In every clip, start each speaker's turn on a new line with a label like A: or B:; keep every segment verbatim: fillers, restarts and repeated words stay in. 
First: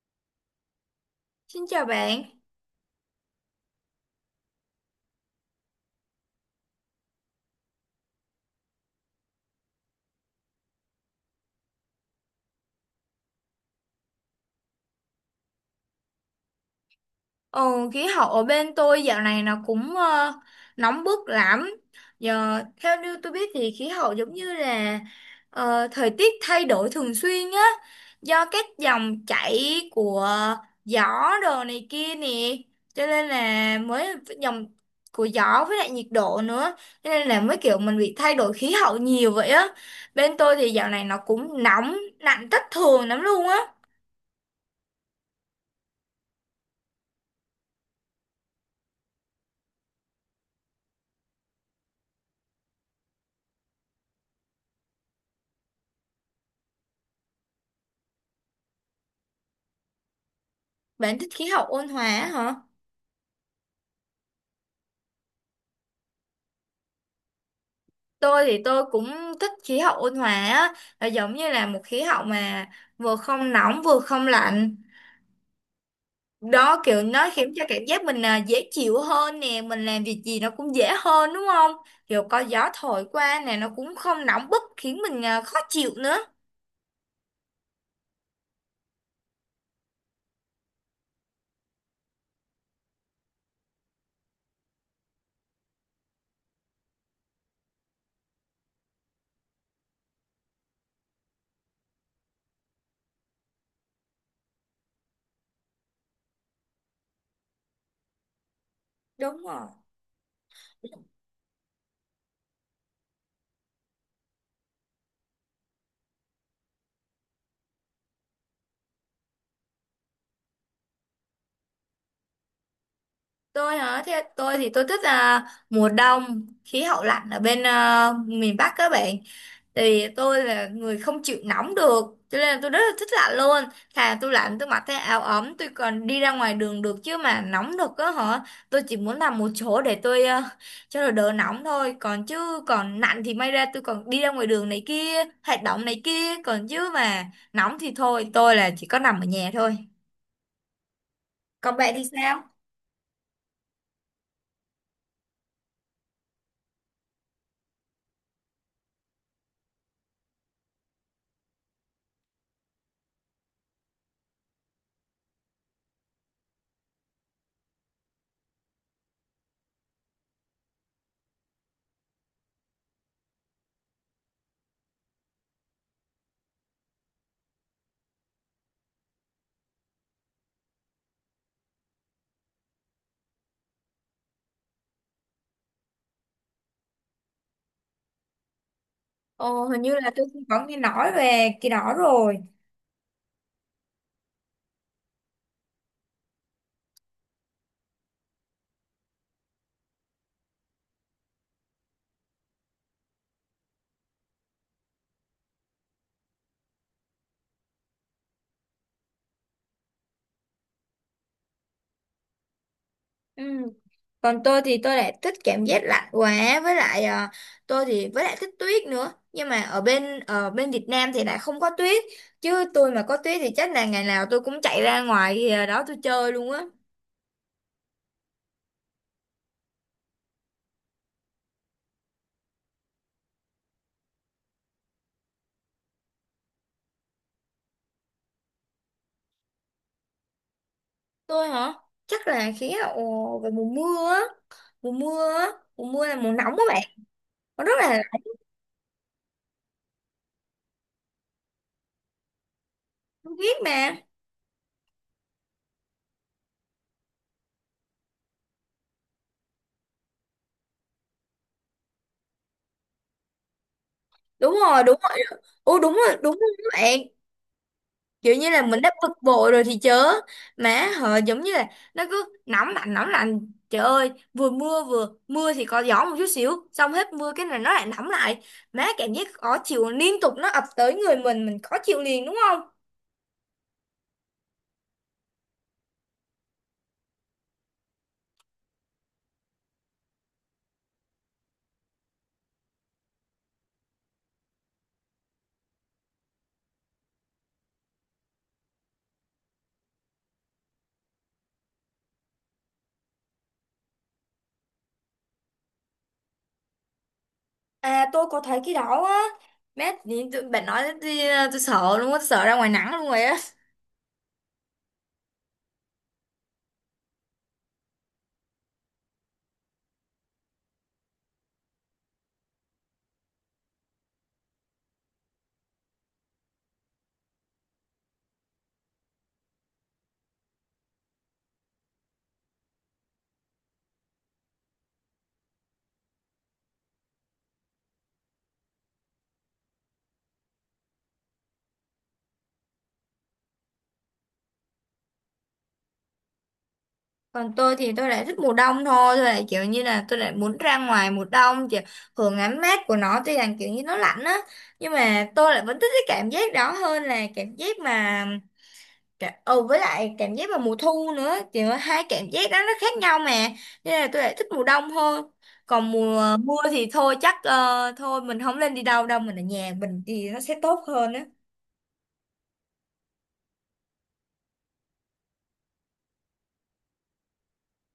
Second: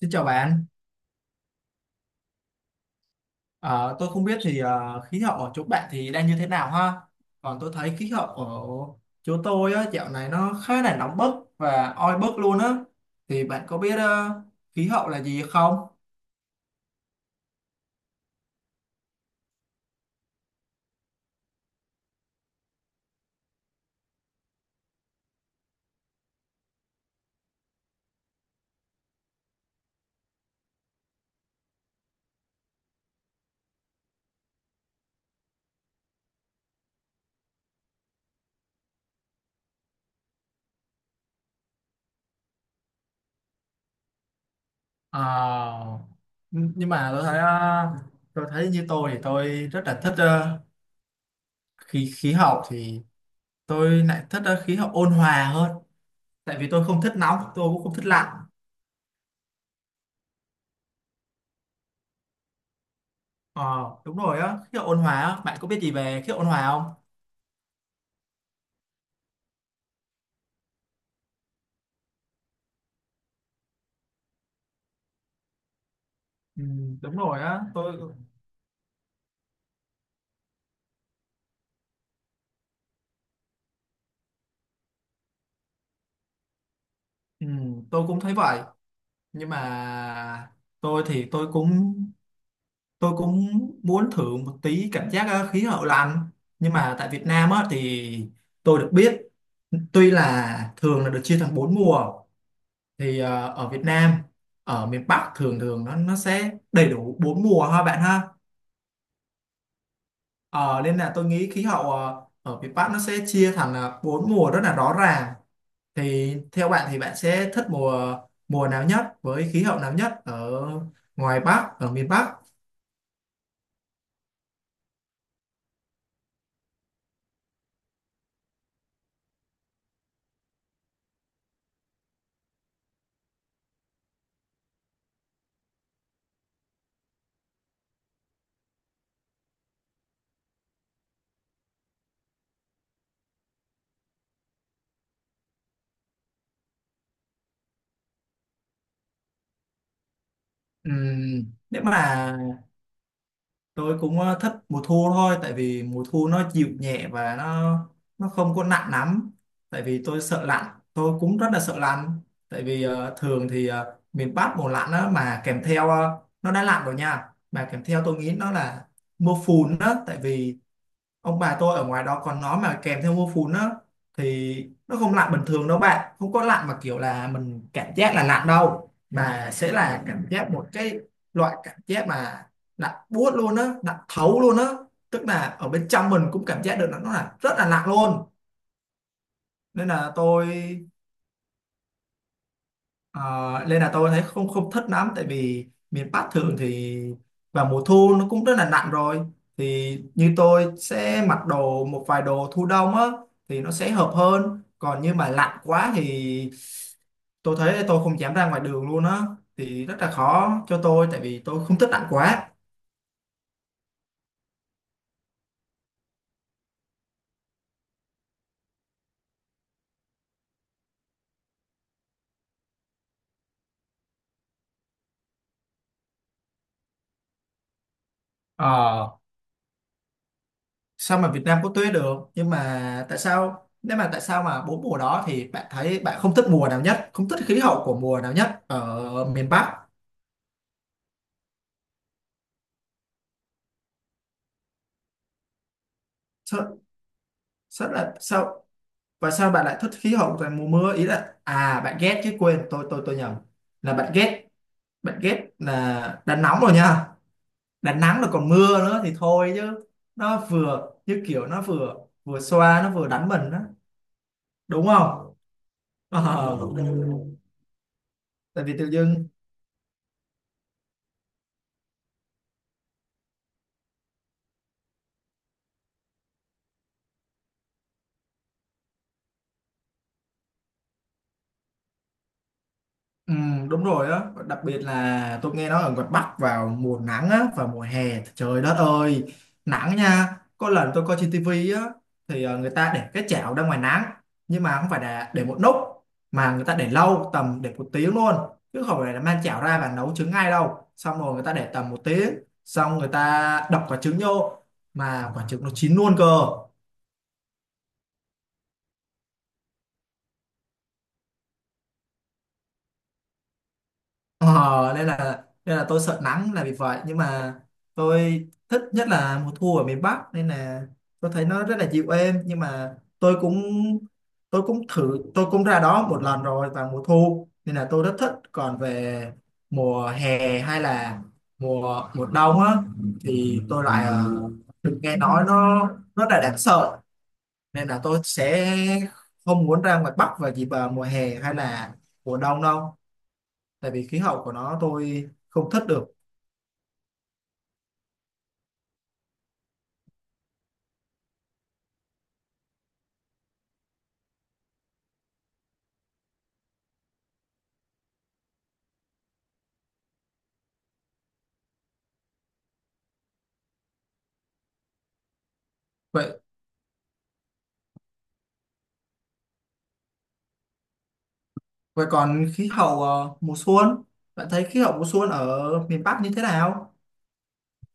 A: Xin chào bạn.
B: Xin chào bạn.
A: Ờ, tôi không biết thì ờ, khí hậu ở chỗ bạn thì đang như thế nào ha. Còn tôi thấy khí hậu ở chỗ tôi á, dạo này nó khá là nóng bức và oi bức luôn á. Thì bạn có biết ờ, khí hậu là gì không?
B: Ồ, khí hậu ở bên tôi dạo này nó cũng ờ, nóng bức lắm. Giờ theo như tôi biết thì khí hậu giống như là ờ, thời tiết thay đổi thường xuyên á, do các dòng chảy của gió đồ này kia nè, cho nên là mới dòng của gió với lại nhiệt độ nữa, cho nên là mới kiểu mình bị thay đổi khí hậu nhiều vậy á. Bên tôi thì dạo này nó cũng nóng, lạnh thất thường lắm luôn á.
A: Ờ, nh- nhưng mà tôi thấy ờ, tôi thấy như tôi thì tôi rất là thích ờ, khí khí hậu thì tôi lại thích ờ, khí hậu ôn hòa hơn. Tại vì tôi không thích nóng, tôi cũng không thích lạnh.
B: Bạn thích khí hậu ôn hòa á hả?
A: Ờ, đúng rồi á, khí hậu ôn hòa á. Bạn có biết gì về khí hậu ôn hòa không?
B: Tôi thì tôi cũng thích khí hậu ôn hòa á, là giống như là một khí hậu mà vừa không nóng vừa không lạnh.
A: Ừ,
B: Đó kiểu
A: đúng
B: nó
A: rồi
B: khiến
A: á.
B: cho cảm
A: tôi
B: giác mình à, dễ chịu hơn nè, mình làm việc gì nó cũng dễ hơn đúng không? Kiểu có gió thổi qua nè nó cũng không nóng bức khiến mình à, khó chịu nữa.
A: ừ, tôi cũng thấy vậy nhưng mà tôi thì tôi cũng tôi cũng muốn thử một tí cảm giác ờ, khí hậu lạnh, nhưng mà tại Việt Nam á thì tôi được biết, tuy là thường là được chia thành bốn mùa, thì ờ, ở Việt Nam, ở miền Bắc thường thường nó nó sẽ đầy đủ bốn mùa ha bạn ha.
B: Đúng rồi.
A: Ờ, Nên là tôi nghĩ khí hậu ờ, ở miền Bắc nó sẽ chia thành ờ, bốn mùa rất là rõ ràng. Thì theo bạn thì bạn sẽ thích mùa mùa nào nhất, với khí hậu nào nhất ở ngoài Bắc, ở miền Bắc?
B: Tôi hả? Theo tôi thì tôi thích à, mùa đông, khí hậu lạnh ở bên à, miền Bắc các bạn. Thì tôi là người không chịu nóng được, cho nên là tôi rất là thích lạnh luôn. Thà tôi lạnh tôi mặc cái áo ấm tôi còn đi ra ngoài đường được, chứ mà nóng được á hả, tôi chỉ muốn nằm một chỗ để tôi ờ, cho nó đỡ nóng thôi. Còn chứ còn lạnh thì may ra tôi còn đi ra ngoài đường này kia, hoạt động này kia, còn chứ mà nóng thì thôi, tôi là chỉ có nằm ở nhà thôi.
A: Ừm,
B: Còn
A: nếu
B: bạn thì
A: mà
B: sao?
A: tôi cũng ờ, thích mùa thu thôi, tại vì mùa thu nó dịu nhẹ và nó nó không có nặng lắm. Tại vì tôi sợ lạnh, tôi cũng rất là sợ lạnh. Tại vì ờ, thường thì ờ, miền Bắc mùa lạnh đó mà kèm theo ờ, nó đã lạnh rồi nha. Mà kèm theo tôi nghĩ nó là mưa phùn đó, tại vì ông bà tôi ở ngoài đó, còn nó mà kèm theo mưa phùn á thì nó không lạnh bình thường đâu bạn, không có lạnh mà kiểu là mình cảm giác là lạnh đâu, mà sẽ là cảm giác một cái loại cảm giác mà lạnh buốt luôn á, lạnh thấu luôn á, tức là ở bên trong mình cũng cảm giác được là nó là rất là lạnh luôn.
B: Ồ, hình
A: Nên
B: như là
A: là
B: tôi cũng
A: tôi
B: có nghe nói về cái đó rồi.
A: Ờ, nên là tôi thấy không không thích lắm, tại vì miền Bắc thường thì vào mùa thu nó cũng rất là nặng rồi, thì như tôi sẽ mặc đồ một vài đồ thu đông á thì nó sẽ hợp hơn, còn như mà lạnh quá thì tôi thấy tôi không dám ra ngoài đường luôn á, thì rất là khó cho tôi tại vì tôi không thích lạnh quá.
B: Ừ, còn tôi thì tôi lại thích cảm giác lạnh quá, với lại à, tôi thì với lại thích tuyết nữa, nhưng mà ở bên ở bên Việt Nam thì lại không có tuyết, chứ tôi mà có tuyết thì chắc là ngày nào tôi cũng chạy ra ngoài à, đó tôi chơi luôn á.
A: Ờ, Sao mà Việt Nam có tuyết được, nhưng mà tại sao nếu mà tại sao mà bốn mùa đó thì bạn thấy bạn không thích mùa nào nhất, không thích khí hậu của mùa nào nhất ở miền Bắc?
B: Tôi hả? Chắc là khí hậu về mùa mưa á mùa mưa á mùa mưa là mùa nóng các bạn, nó rất
A: Sao
B: là lạnh.
A: là sao, và sao bạn lại thích khí hậu toàn mùa mưa? Ý là à, bạn ghét chứ, quên, tôi tôi tôi
B: Tôi
A: nhầm,
B: biết
A: là
B: mà.
A: bạn ghét. Bạn ghét là đã nóng rồi nha, đã nắng rồi còn mưa nữa thì thôi chứ. Nó vừa như kiểu nó vừa vừa xoa nó vừa đánh mình đó,
B: Đúng rồi,
A: đúng
B: đúng
A: không?
B: rồi. Ừ, đúng rồi, đúng rồi
A: Ờ.
B: các bạn. Kiểu như là
A: Tại vì
B: mình đã
A: tự
B: bực
A: dưng.
B: bội rồi thì chớ, mà họ giống như là nó cứ nóng lạnh nóng lạnh, trời ơi, vừa mưa vừa mưa thì có gió một chút xíu, xong hết mưa cái này nó lại nóng lại, má cảm giác khó chịu liên tục nó ập tới người mình mình khó chịu liền đúng không?
A: Ừ, đúng rồi đó, đặc biệt là tôi nghe nói ở ngoài Bắc vào mùa nắng á và mùa hè, trời đất ơi, nắng nha. Có lần tôi coi trên tivi á, thì ờ, người ta để cái chảo ra ngoài nắng, nhưng mà không phải là để một lúc, mà người ta để lâu tầm để một tiếng luôn, chứ không phải là mang chảo ra và nấu trứng ngay đâu, xong rồi người ta để tầm một tiếng, xong người ta đập quả trứng vô, mà quả trứng nó chín luôn cơ.
B: À, tôi có thấy cái đó á. Má tự nhiên tụi- bạn nói thì tôi sợ luôn á, tôi sợ ra ngoài nắng luôn rồi á.
A: Ờ, nên là nên là tôi sợ nắng là vì vậy, nhưng mà tôi thích nhất là mùa thu ở miền Bắc, nên là tôi thấy nó rất là dịu êm. Nhưng mà tôi cũng tôi cũng thử, tôi cũng ra đó một lần rồi vào mùa thu nên là tôi rất thích. Còn về mùa hè hay là mùa mùa đông á, thì tôi lại ờ, được nghe nói nó rất là đáng sợ, nên là tôi sẽ không muốn ra ngoài Bắc vào dịp ờ, mùa hè hay là mùa đông đâu, tại vì khí hậu của nó tôi không thất được.
B: Còn tôi thì tôi lại thích mùa đông thôi, tôi lại kiểu như là tôi lại muốn ra ngoài mùa đông, kiểu hưởng ánh mát của nó, tuy rằng kiểu như nó lạnh á, nhưng mà tôi lại vẫn thích cái cảm giác đó hơn là cảm giác mà cả- ừ với lại cảm giác vào mùa thu nữa, kiểu hai cảm giác đó nó khác nhau mà, nên là tôi lại thích mùa đông hơn. Còn mùa
A: Vậy
B: mưa thì thôi, chắc ờ, thôi mình không lên đi đâu đâu, mình ở nhà mình thì nó sẽ tốt hơn á.
A: Vậy còn khí hậu ờ, mùa xuân, bạn thấy khí hậu mùa xuân ở miền Bắc như thế nào?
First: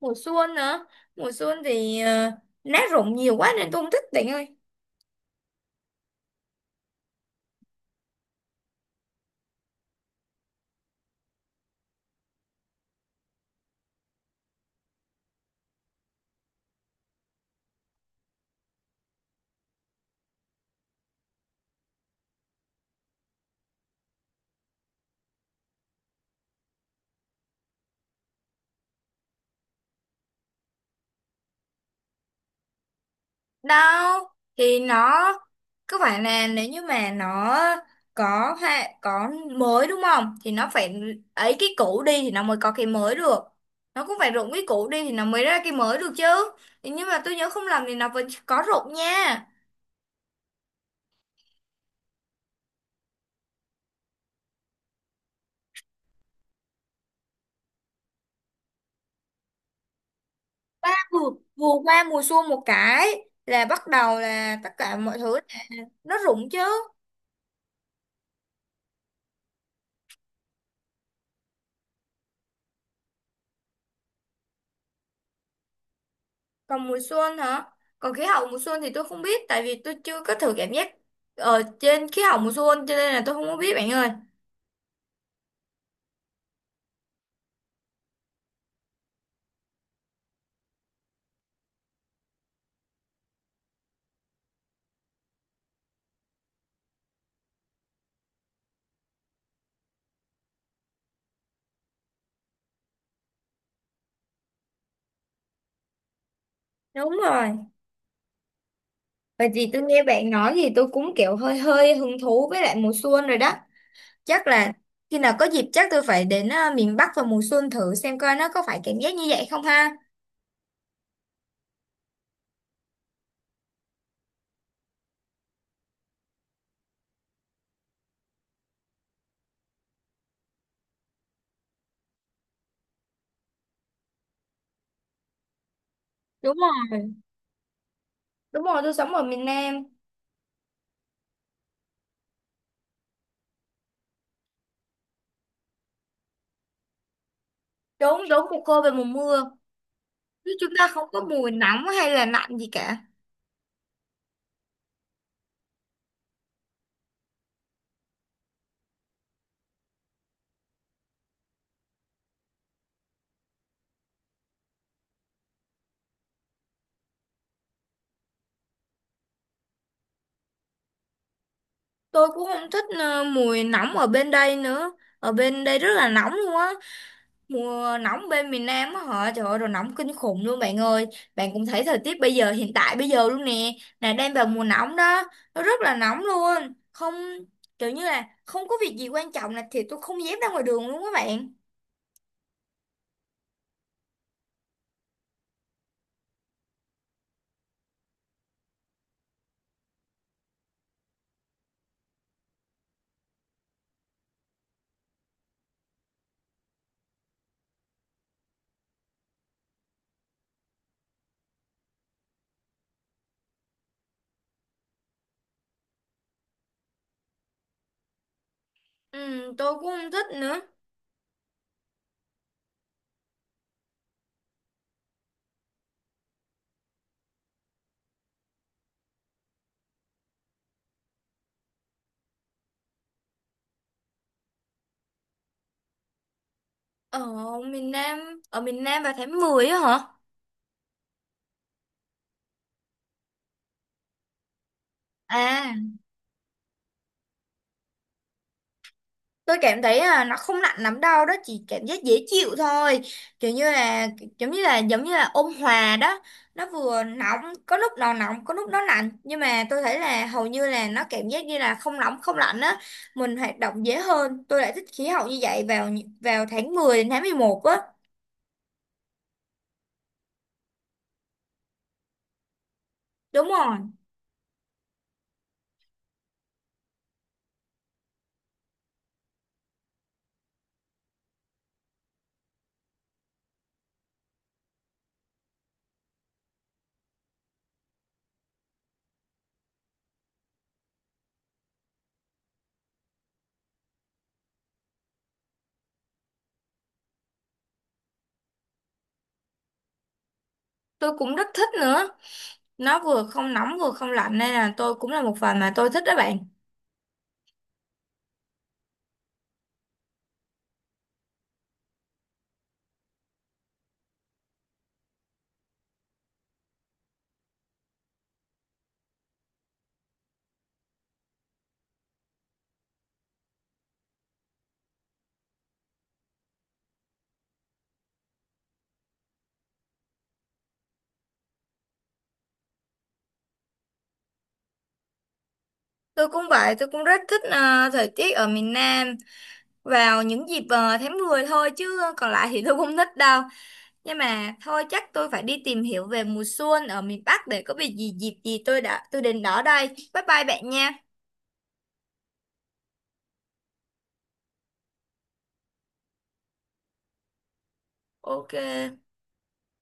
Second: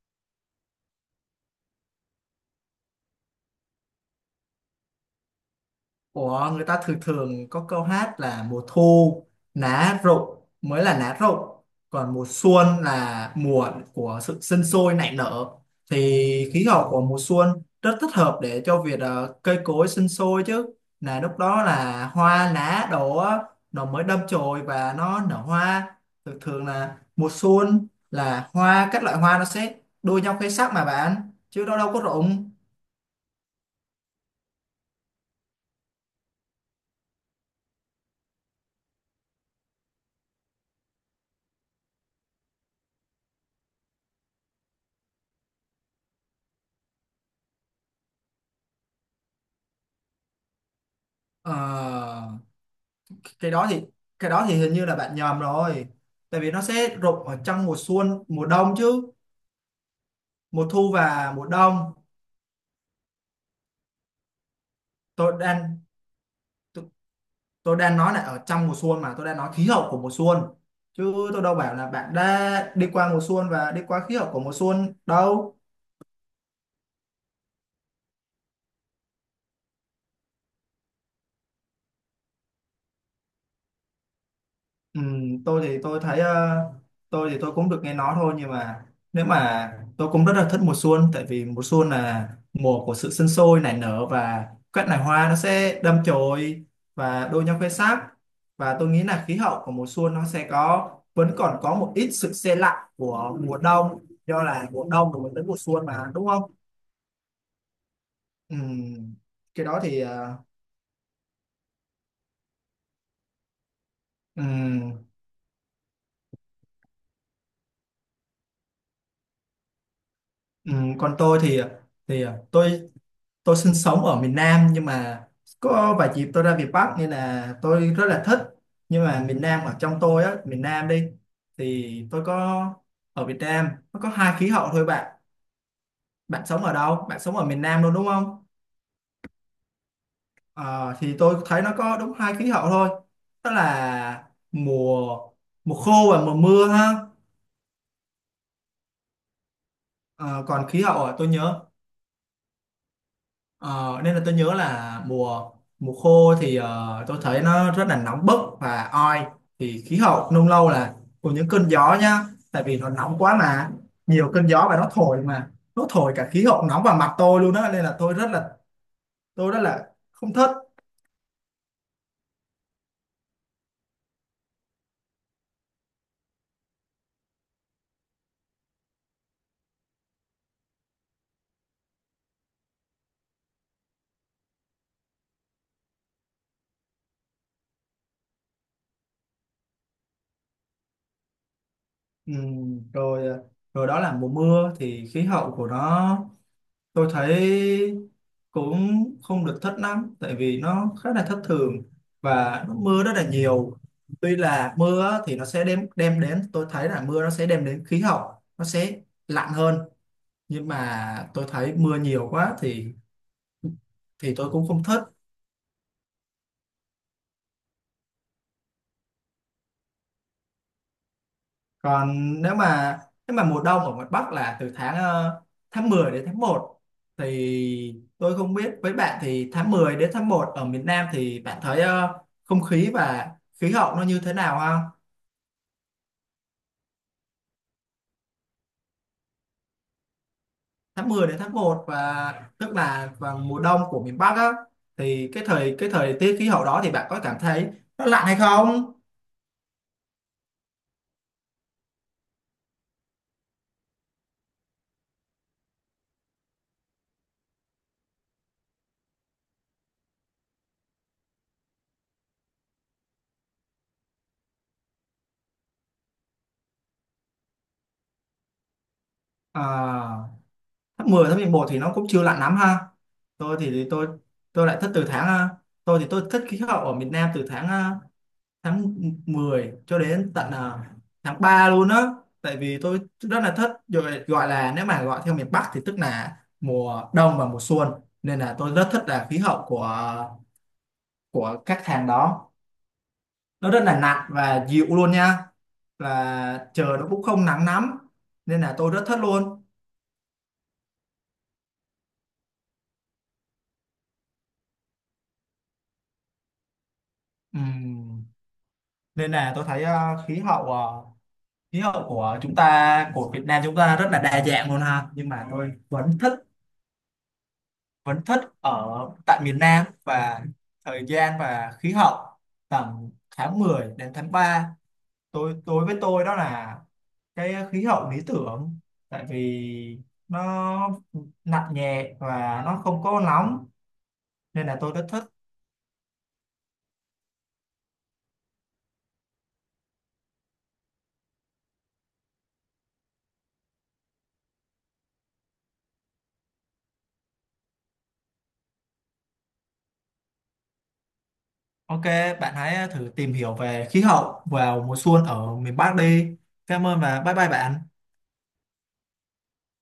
B: Mùa xuân nữa. Mùa xuân thì ờ, lá rụng nhiều quá nên tôi không thích bạn ơi.
A: Ủa, người ta thường thường có câu hát là mùa thu lá rụng mới là lá rụng, còn mùa xuân là mùa của sự sinh sôi nảy nở, thì khí hậu của mùa xuân rất thích hợp để cho việc ờ, cây cối sinh sôi chứ. Là lúc đó là hoa lá đổ á, nó mới đâm chồi và nó nở hoa. Thường thường là mùa xuân là hoa, các loại hoa nó sẽ đua nhau khoe sắc mà bạn, chứ nó đâu có rụng.
B: Đâu, thì nó cứ phải là nếu như mà nó có ha, có mới đúng không, thì nó phải ấy cái cũ đi thì nó mới có cái mới được, nó cũng phải rụng cái cũ đi thì nó mới ra cái mới được chứ. Thì nhưng mà tôi nhớ không lầm thì nó vẫn có rụng nha.
A: Ờ, cái đó thì cái đó thì hình như là bạn nhầm rồi, tại vì nó sẽ rụng ở trong mùa xuân mùa đông chứ, mùa
B: Ba
A: thu
B: vừa,
A: và mùa
B: vừa
A: đông.
B: qua mùa xuân một cái là bắt đầu là tất cả mọi
A: tôi
B: thứ
A: đang
B: nó rụng chứ.
A: tôi, tôi đang nói là ở trong mùa xuân, mà tôi đang nói khí hậu của mùa xuân, chứ tôi đâu bảo là bạn đã đi qua mùa xuân và đi qua khí hậu của mùa xuân đâu.
B: Còn mùa xuân hả? Còn khí hậu mùa xuân thì tôi không biết, tại vì tôi chưa có thử cảm giác ở trên khí hậu mùa xuân, cho nên là tôi không có biết bạn ơi.
A: Ừ, tôi thì tôi thấy ờ, tôi thì tôi cũng được nghe nói thôi, nhưng mà nếu mà tôi cũng rất là thích mùa xuân, tại vì mùa xuân là mùa của sự sinh sôi nảy nở và các loài hoa nó sẽ đâm chồi và đua nhau khoe sắc. Và tôi nghĩ là khí hậu của mùa xuân nó sẽ có vẫn còn có một ít sự se lạnh của mùa đông, do là mùa đông rồi mình đến mùa xuân mà, đúng không?
B: Đúng rồi,
A: Ừ,
B: bởi
A: cái
B: vì
A: đó
B: tôi
A: thì
B: nghe bạn
A: ờ,
B: nói thì tôi cũng kiểu hơi hơi hứng thú với lại mùa xuân rồi đó.
A: ừ,
B: Chắc là khi nào có dịp chắc tôi phải đến à, miền Bắc vào mùa xuân thử xem coi nó có phải cảm giác như vậy không ha.
A: ừ, còn tôi thì thì ờ, tôi tôi sinh sống ở miền Nam, nhưng mà có vài dịp tôi ra miền Bắc nên là tôi rất là thích. Nhưng mà miền Nam ở trong tôi á, miền Nam đi, thì tôi có, ở Việt Nam nó có hai khí hậu thôi bạn. Bạn
B: Đúng
A: sống ở
B: rồi,
A: đâu, bạn sống ở miền Nam luôn đúng không?
B: đúng rồi, tôi sống ở miền Nam.
A: Ờ, thì tôi thấy nó có đúng hai khí hậu thôi, đó là mùa mùa khô và mùa mưa ha.
B: Đúng, đúng, mùa khô về mùa mưa.
A: Ờ,
B: Chứ
A: còn
B: chúng
A: khí
B: ta
A: hậu
B: không
A: ở
B: có
A: tôi
B: mùi
A: nhớ.
B: nóng hay là lạnh gì cả.
A: Ờ, nên là tôi nhớ là mùa mùa khô thì ờ, tôi thấy nó rất là nóng bức và oi, thì khí hậu nung lâu là cùng những cơn gió nhá, tại vì nó nóng quá mà, nhiều cơn gió và nó thổi, mà nó thổi cả khí hậu nóng vào mặt tôi luôn đó, nên là tôi rất là tôi rất là không thích.
B: Tôi cũng không thích à, mùi nóng ở bên đây nữa. Ở bên đây rất là nóng luôn á. Mùa nóng bên miền Nam á hả? Trời ơi, rồi nóng kinh khủng luôn bạn ơi. Bạn cũng thấy thời tiết bây giờ, hiện tại bây giờ luôn nè. Là đang vào mùa nóng đó. Nó rất là nóng luôn. Không, kiểu như là không có việc gì quan trọng là thì tôi không dám ra ngoài đường luôn các bạn.
A: Ừm, rồi ờ, rồi đó là mùa mưa thì khí hậu của nó tôi thấy cũng không được thất lắm, tại vì nó khá là thất thường và nó mưa rất là nhiều. Tuy là mưa á, thì nó sẽ đem đem đến, tôi thấy là mưa nó sẽ đem đến khí hậu, nó sẽ lạnh hơn, nhưng mà tôi thấy mưa nhiều quá thì thì tôi cũng không thích.
B: Ừ, tôi cũng không thích nữa.
A: Còn nếu mà Nếu mà mùa đông ở ngoài Bắc là từ tháng ờ, tháng mười đến tháng một, thì tôi không biết với bạn thì tháng mười đến tháng một ở miền Nam thì bạn thấy ờ, không khí và khí hậu nó như thế nào ha?
B: Ở miền Nam, ở miền Nam vào tháng mười á hả?
A: Tháng mười đến tháng một, và tức là vào mùa đông của miền Bắc á, thì cái
B: À,
A: thời cái thời tiết khí hậu đó thì bạn có cảm thấy nó lạnh hay không?
B: tôi cảm thấy là nó không nặng lắm đâu, đó chỉ cảm giác dễ chịu thôi, kiểu như là giống như là giống như là ôn hòa đó. Nó vừa nóng, có lúc nó nóng có lúc nó lạnh, nhưng mà tôi thấy là hầu như là nó cảm giác như là không nóng không lạnh á, mình hoạt động dễ hơn. Tôi lại thích khí hậu như vậy vào vào tháng mười đến tháng mười một á.
A: À, tháng mười tháng mười một thì nó cũng chưa lạnh lắm ha.
B: Đúng
A: tôi thì
B: rồi.
A: thì tôi tôi lại thích từ tháng ờ, tôi thì tôi thích khí hậu ở miền Nam từ tháng ờ, tháng mười cho đến tận à, tháng ba luôn á, tại vì tôi rất là thích, rồi gọi là nếu mà gọi theo miền Bắc thì tức là mùa đông và mùa xuân, nên là tôi rất thích là khí hậu của của các tháng đó, nó rất là nặng và dịu luôn nha, và trời nó cũng không nắng lắm, nên là tôi rất thích luôn.
B: Tôi cũng rất thích nữa, nó vừa không nóng vừa không lạnh nên là tôi cũng là một phần mà tôi thích đó bạn.
A: Ừm, nên là tôi thấy à, khí hậu à, khí hậu của chúng ta, của Việt Nam chúng ta rất là đa dạng luôn ha, nhưng mà tôi vẫn thích vẫn thích ở tại miền Nam, và thời gian và khí hậu tầm tháng mười đến tháng ba, tôi tôi với tôi đó là cái khí hậu lý tưởng, tại vì nó nặng nhẹ và nó không có nóng, nên là tôi rất thích.
B: Tôi cũng vậy, tôi cũng rất thích ờ, thời tiết ở miền Nam vào những dịp ờ, tháng mười thôi, chứ còn lại thì tôi không thích đâu. Nhưng mà thôi chắc tôi phải đi tìm hiểu về mùa xuân ở miền Bắc, để có việc gì dịp gì tôi đã tôi đến đó đây. Bye bye bạn nha.
A: Ok, bạn hãy thử tìm hiểu về khí hậu vào mùa xuân ở miền Bắc đi. Cảm ơn, và bye bye bạn.
B: Ok.